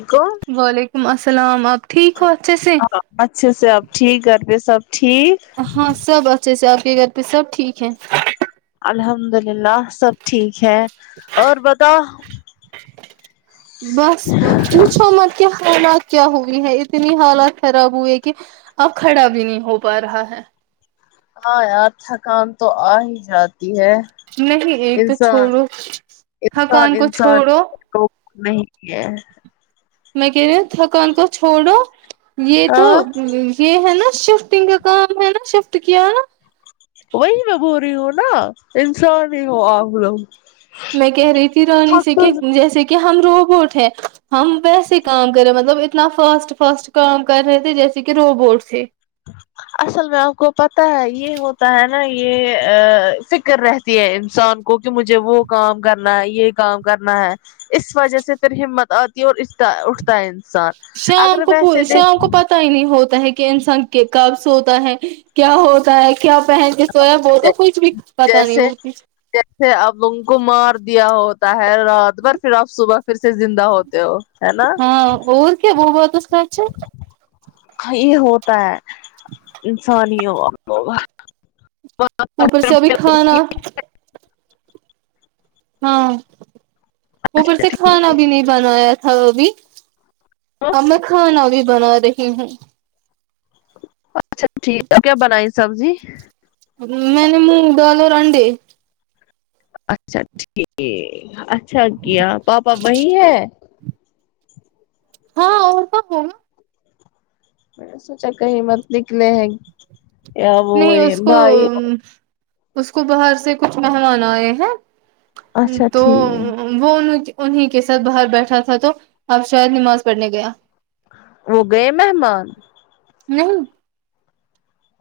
ٹھیک ہو وعلیکم السلام آپ ٹھیک ہو اچھے سے اچھے سے اب ٹھیک گھر پہ سب ٹھیک ہاں سب اچھے سے آپ کے گھر پہ سب ٹھیک ہے الحمد للہ سب ٹھیک ہے اور بتاو بس پوچھو مت کیا حالات کیا ہوئی ہے اتنی حالات خراب ہوئے ہے کہ اب کھڑا بھی نہیں ہو پا رہا ہے ہاں یار تھکان تو آ ہی جاتی ہے نہیں ایک تو انسان چھوڑو انسان تھکان کو انسان چھوڑو تو نہیں کیا ہے میں کہہ تھکان کو چھوڑو یہ تو ہاں م م یہ ہے نہ شفٹنگ کا کام ہے نہ شفٹ کیا نہ وہی میں بول رہی ہوں نہ انسان ہی ہو آپ لوگ میں کہہ رہی تھی رانی تھک سے تو کہ جیسے کہ کہ ہم روبوٹ ہے ہم ویسے کام کریں مطلب اتنا فاسٹ فاسٹ کام کر رہے تھے جیسے کہ روبوٹس ہے اصل میں آپ کو پتا ہے یہ ہوتا ہے نہ یہ آ فکر رہ تھی ہے انسان کو کہ مجھے وہ کام کرنا ہے یہ کام کرنا ہے اس وجہ سے پھر ہمت آتی ہے اور اس پے اٹھتا ہے انسان اگر ویسے دیکھ پھیلی ہوتا ہے کہ انسان کہ کب سوتا ہے کیا ہوتا ہے کیا پہن یہ سب ہو تو کچھ بھی پتا نہیں جیسے ہوتی جیسے اب انکو کو مار دیا ہوتا ہے رات بھر پھر آب صبح پھر سے زندہ ہوتے ہو ہے نہ ہاں بہت کہ وہ بات سچ ہے ہیں ہی یہ ہوتا ہے انسان ہی ہو ہم لوگ اوپر سے ابھی کھانا ہاں اوپر سے کھانا بھی نہیں بنایا تھا وہ ابھی اب میں کھانا بھی بنا رہی ہوں سب ٹھیک اب کیا بنائی سبزی میں نے مونگ دال اور انڈے اچھا ٹھیک اچھا کیا پاپا وہیں ہے ہاں اور کا ہو میں نے سوچا کہیں مت نکلے ہیں یا وہ یہ بھائی ہوں اس کو باہر سے کچھ مہمان آئے ہیں اچھا تو ٹھیک وہ ان انہیں کے ساتھ باہر بیٹھا تھا تو اب شاید نماز پڑھنے گیا وہ گئے مہمان نہیں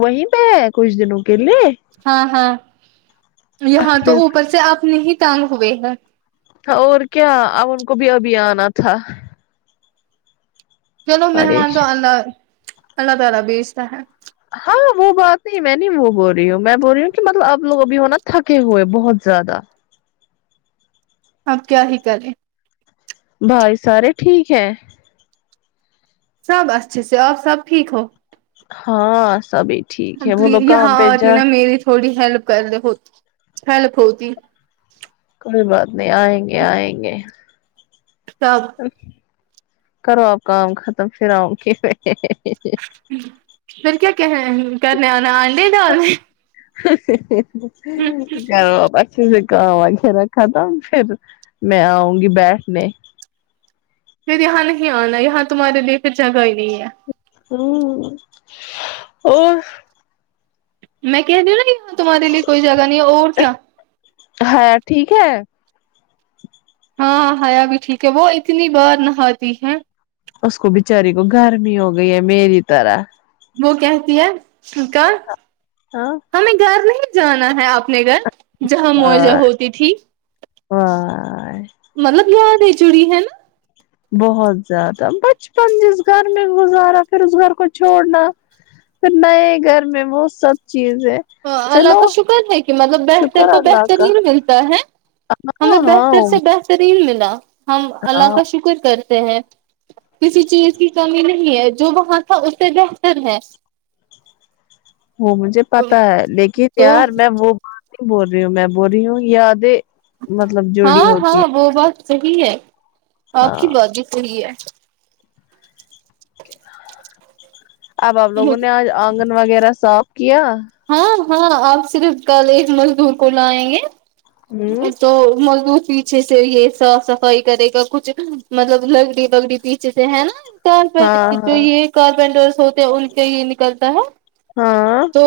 وہی پے ہے کچھ دنوں کے لیے ہاں ہاں یہاں تو اچھا اوپر سے اپنا ہی ٹانگ ہوئے ہے اور کیا اب ان کو بھی ابھی آنا تھا چلو مہمان تو پریش اللہ اللہ تعالی بھیجتا ہے ہاں وہ بات نہیں میں نے بھی وہ بول رہی ہوں میں بول رہی ہوں کہ مطلب اپ لوگ بھی ہونا تھکے ہوئے بہت زیادہ آپ کیا ہی کریں بھائی سارے ٹھیک ہیں سب اچھے سے آپ سب ٹھیک ہو ہاں سبھی ٹھیک ہے وہ لوگ کام یہاں پہ آتی جا نا میری تھوڑی ہیلپ کر لے ہوتی ہیلپ ہوتی کوئی بات نہیں آئیں گے آئیں گے کب کرو آپ کام ختم پھر آؤں گی پھر کیا کہ کرنے انڈے ڈال رہی ہ ہ ہ ہ کرو آپ اچھے سے کام وغیرہ ختم پھر میں آؤں گی بیٹھنے پھر یہاں نہیں آنا یہاں تمہارے لیے پھر جگہ ہی نہیں ہے ہوں اور میں کہے رہی ہو نہ کہ تمہارے لی کوئی جگہ نہیں ہے اور کیا حیا ٹھیک ہے ہاں حیا بھی ٹھیک ہے وہ اتنی بار نہاتی ہے اس کو بچاری کو گرمی ہو گئی ہے میری طرح وہ کہتی ہے سی کا ہاں ہمیں گھر نہیں جانا ہے اپنے گھر جہاں مزہ ہوتی تھی واہ مطلب یادیں جڑی ہے نا بہت زیادہ بچپن جس گھر میں گزارا پھر اس گھر کو چھوڑنا پھر نئے گھر میں وہ سب چیزیں ہ اللہ چلو کا شکر ہے کہ مطلب بہتر شکر کو اللہ کا بہترین ملتا ہے ہمیں ہاں بہتر ہاں سے بہترین ملا ہم اللہ ہاں کا شکر کرے تے ہے کسی چیز کی کمی نہیں ہے جو وہاں تھا اس سے بہتر ہے وہ مجھے پتا ہے لیکن تو یار میں وہ بول رہی ہوں میں بول رہی ہوں یادیں مطلب جڑی ہاں ہوتی ہاں وہ بات صحیح ہے ہے آپ کی ہاں بات بھی صحیح ہے اب آپ لوگوں نے آج آنگن وغیرہ صاف کیا ہاں ہاں آپ صرف کل ایک مزدور کو لیں گے ہوں میں تو مزدور فی پیچھے سے یہ صاف صفائی کرے گا کچھ مطلب لگڑی بگڑی پیچھے سے ہے نا کارپیٹ جو ہاں یہ کارپینٹرس ہوتے ہیں ان کے یہ نکلتا ہے ہاں تو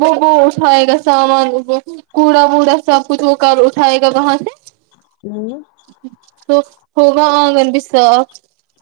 وہ وہ اٹھائے گا سامان وہ کوڑا ووڈا سب کچھ وہ کب اٹھائے گا وہاں سے ہوں تو ہوگا آنگن بھی صاف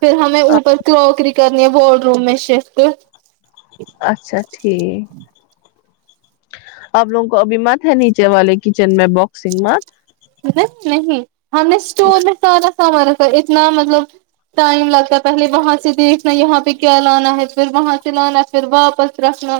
پھر ہمیں ہ اوپر کروکری کرنی ہے وارڈ روب میں شفٹ اچھا ٹھیک آپ لوگوں کو ابھی مت ہے نیچے والے کچن میں باکسنگ مت نہیں نہیں ہم نے اسٹور میں سارا سامان رکھا اتنا مطلب ٹائم لگتا ہے پہلے وہاں سے دیکھنا یہاں پہ کیا لانا ہے پھر وہاں سے لانا پھر واپس رکھنا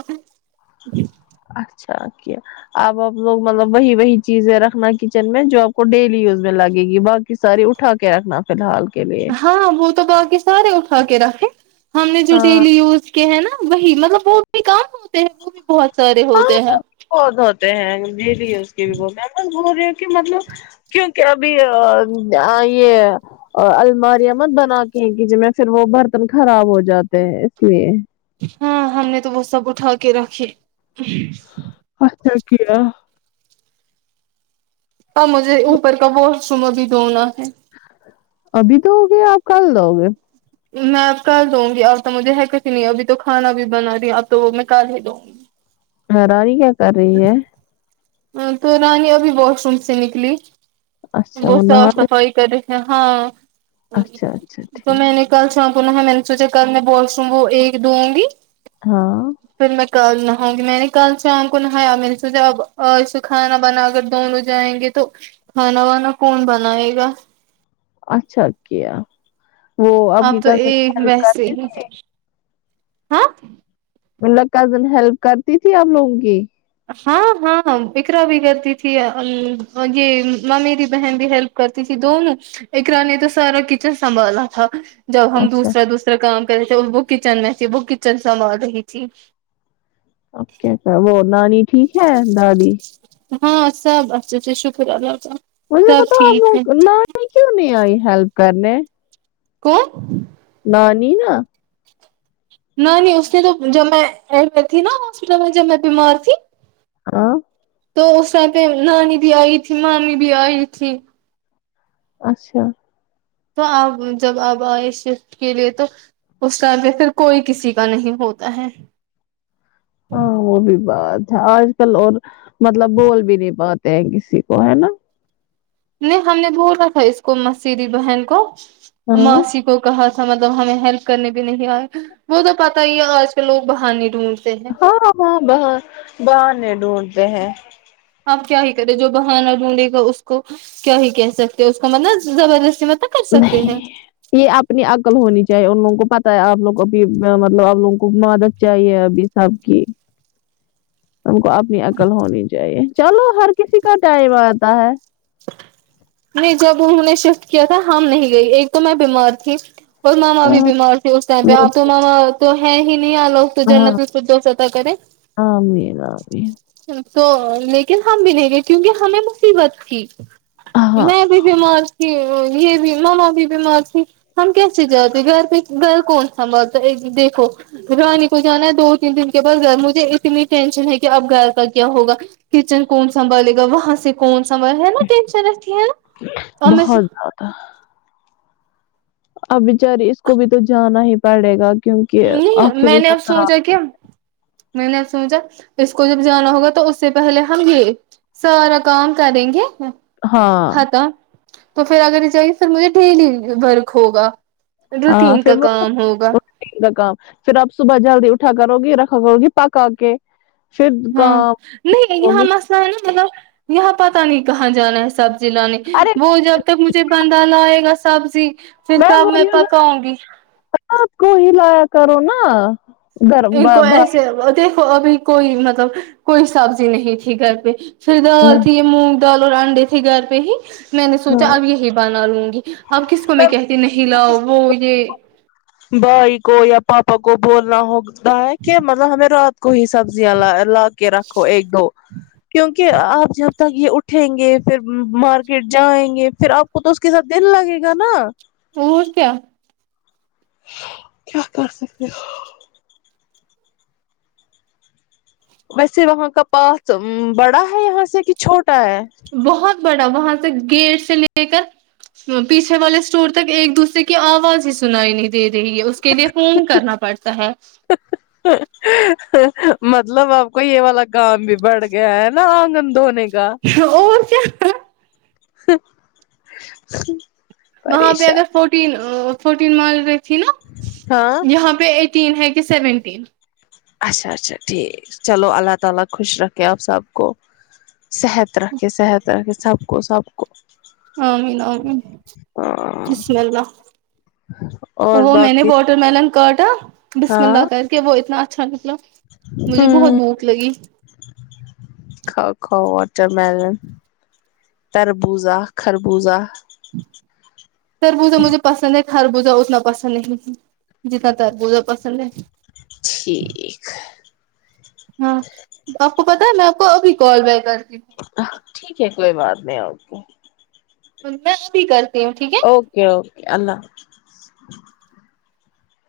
اچھا کیا اب آپ لوگ مطلب وہی وہی چیزیں رکھنا کچن میں جو آپ کو ڈیلی یوز میں لگے گی باقی کی ساری اٹھا کے رکھنا فلحال کے لیے ہاں وہ تو باقی سارے اٹھا کے رکھیں ہم نے جو ہاں ڈیلی یوز ہیں نا وہی مطلب وہ بھی کام ہوتے ہیں وہ بھی بہت سارے ہاں ہوتے ہیں بہت ہوتے ہیں ڈیلی یوز کے لیے اس کے بھی بہ بس بول رہی ہو کہ مطلب کیونکہ ابھی ا اں یہ اور الماریاں مت بنا کے ہیں کچن میں پھر وہ برتن خراب ہو جاتے ہیں اس لیے ہاں ہم نے تو وہ سب اٹھا کے رکھی اچھا کیا ا مجھے اوپر کا واش روم ابھی دھونا ہے ابھی تو ہو گے آپ کل دھو گے میں اب کل دھوں گی اب تو مجھے حرکت ہی نہیں ابھی تو کھانا بھی بنا رہی اب تو میں کل ہی دھوں گی حیراری کیا کر رہی ہے تو رانی ابھی واش روم سے نکلی اچھا وہ صاف نہا رہی، صفائی ٹیرے ہاں اچھا اچھا تو میں نے ٹھیک کل شام کو ہے میں نے سوچا کل میں واش روم وہ ایک دھوں گی ہاں پھر میں کل نہاؤ گی میں نے کل شام کو نہایا میر نے سوچا اب اور اسے کھانا بنا اگر دونوں جائیں گے تو کھانا وانا کون بنائے گا اچھا کیا وہ آپ کی تو کزن ایک ہیلپ کرتے [inaudible] ہاں مطلب کزن ہیلپ کرتی تھی آپ لوگوں کی ہاں ہاں اقرا بھی کرتی تھی یہ ممیری بہن بھی ہیلپ کرتی تھی دونوں اقرا نے تو سارا کچن سنبھالا تھا جب ہم اچھا دوسرا دوسرا کام کر رہے تھے وہ کچن میں تھی وہ کچن سنبھال رہی تھی اب کیا کر وہ نانی ٹھیک ہے دادی ہاں سب اچھے سے شکر اللہ کا مجھے سب بتاؤ اب ٹھیک ہے لوگ نانی کیوں نہیں آئی ہیلپ کرنے کون نانی نا نہ نہیں اس نے تو جب میں تھی نا ہاسپٹل میں جب میں بیمار تھی ہاں تو اس رات نانی بھی آئی تھی مامی بھی آئی تھی اچھا تو آپ جب آپ آئے شفٹ کے لیے تو اس ٹائم پھر کوئی کسی کا نہیں ہوتا ہے ہاں وہ بھی بات ہے آج کل اور مطلب بول بھی نہیں پاتے ہیں کسی کو ہے نا نہیں ہم نے بولا تھا اس کو مسیری بہن کو ہاں ماسی کو کہا تھا مطلب ہمیں ہیلپ کرنے بھی نہیں آئے وہ تو پتا ہی ہے آج کل لوگ بہانے ڈھونڈتے ہیں ہاں ہاں باہر بہانے ڈھونڈتے ہیں آپ کیا ہی کرے جو بہانہ ڈھونڈے گا اس کو کیا ہی کہہ سکتے اس کو مطلب زبردستی مطلب نہیں یہ اپنی عقل ہونی چاہیے ان لوگوں کو پتہ ہے آپ لوگ کو ا مطلب آپ لوگوں کو مدد چاہیے ابھی سب کی ہم کو اپنی عقل ہونی چاہیے چلو ہر کسی کا ٹائم آتا ہے نہیں جب انہوں نے شفٹ کیا تھا ہم نہیں گئی ایک تو میں بیمار تھی اور مما بھی ہاں بیمار تھے اس ٹائم پہ وہ- اب تو ماما تو ہے ہی نہیں آ لوگ تو ہاں جنت الفردوس عطا کرے آمین آمین تو لیکن ہم بھی نہیں گئے کیونکہ ہمیں مصیبت تھی ہاں میں بھی بیمار تھی یہ بھی مما بھی بیمار تھی ہم کیسے جاتے گھر پہ گھر کون سنبھالتا اے دیکھو رانی کو جانا ہے دو تین دن کے بعد گھر مجھے اتنی ٹینشن ہے کہ اب گھر کا کیا ہوگا کچن کون سنبھالے گا وہاں سے کون سنبھال ہے نا ٹینشن رہتی ہے نا اور میں بہت زیادہ اب بیچاری اس کو بھی تو جانا ہی پڑے گا کیونکہ نہیں آخری میں نے اب سسرال سوچا کیا میں نے اب سوچا اس کو جب جانا ہوگا تو اس سے پہلے ہم یہ سارا کام کریں گے ہاں ختم تھا تو پھر اگر جاہے پھر مجھے ڈیلی ورک ہوگا روٹین کا کام ہوگا ٹین کا کام پھر آپ صبح جلدی اٹھا کرو گی رکھاو گی پکا کے پھر ہاں کام نہیں کرو یہاں گی مسئلہ ہے نا مطلب یہاں پتہ نہیں کہاں جانا ہے سب زی لانے ارے وہ جب تک مجھے بندہ لائے گا سبزی پھر کب بول میں رہی ہوں پکاؤں گی رات کو ہی لایا کرو نا گھر ان با- کو بھائی ایسے دیکھو ابھی کوئی مطلب کوئی سبزی نہیں تھی گھر پے پھر دال میں تھی یے مونگ دال اور انڈے تھے گھر پے ہی میں نے سوچا ہاں اب یہی بنا لوں گی اب کس کو میں کہتی نہیں لاؤ وہ یے بھائی کو یا پاپا کو بولنا ہوتا ہے کہ مطلب ہمیں رات کو ہی سبزیاں لا لا کے رکھو ایک دو کیونکہ کہ آپ جب تک یے اٹھیں گے پھر مارکیٹ جائیں گے پھر آپ کو تو اس کے ساتھ دل لگے گا نا اور کیا کیا کر سکتے ویسے وہاں کا پات بڑا ہے یہاں سے کہ چھوٹا ہے بہت بڑا وہاں سے گیٹ سے لے کر پیچھے والے اسٹور تک ایک دوسرے کی آواز ہی سنائی نہیں دے رہی ہے اس کے لیے فون کرنا پڑتا ہے مطلب آپ کو یے والا کام بھی بڑھ گیا ہے نا آنگن دھونے کا اور کیا وہاں پے اگر پریشان فورٹین فورٹین مال رہی تھی نا ہاں یہاں پے ای ٹین ہے کہ سیونٹیین اچھا اچھا ٹھیک چلو اللہ تعالی خوش رکھے آپ سب کو صحت رکھے صحت رکھے سب کو سب کو آمین آمین ہاں بسم اللہ اور وہ میں نے باقی واٹر ملن کاٹا بسم ہاں اللہ کر کے وہ اتنا اچھا نکلا مجھے بہت ہ بھوک لگی کھاؤ کھاؤ واٹر ملن تربوزہ خربوزہ تربوزا مجھے پسند ہے خربوزہ اتنا پسند نہیں جتنا تربوزہ پسند ہے ٹھیک ہاں آپ کو پتہ ہے میں آپ کو ابھی کال بیک کرتی ٹھیک ہے کوئی بات نہیں آپ کو [unintelligible] بھی کرتی ہوں ٹھیک ہے اوکے اوکے اللہ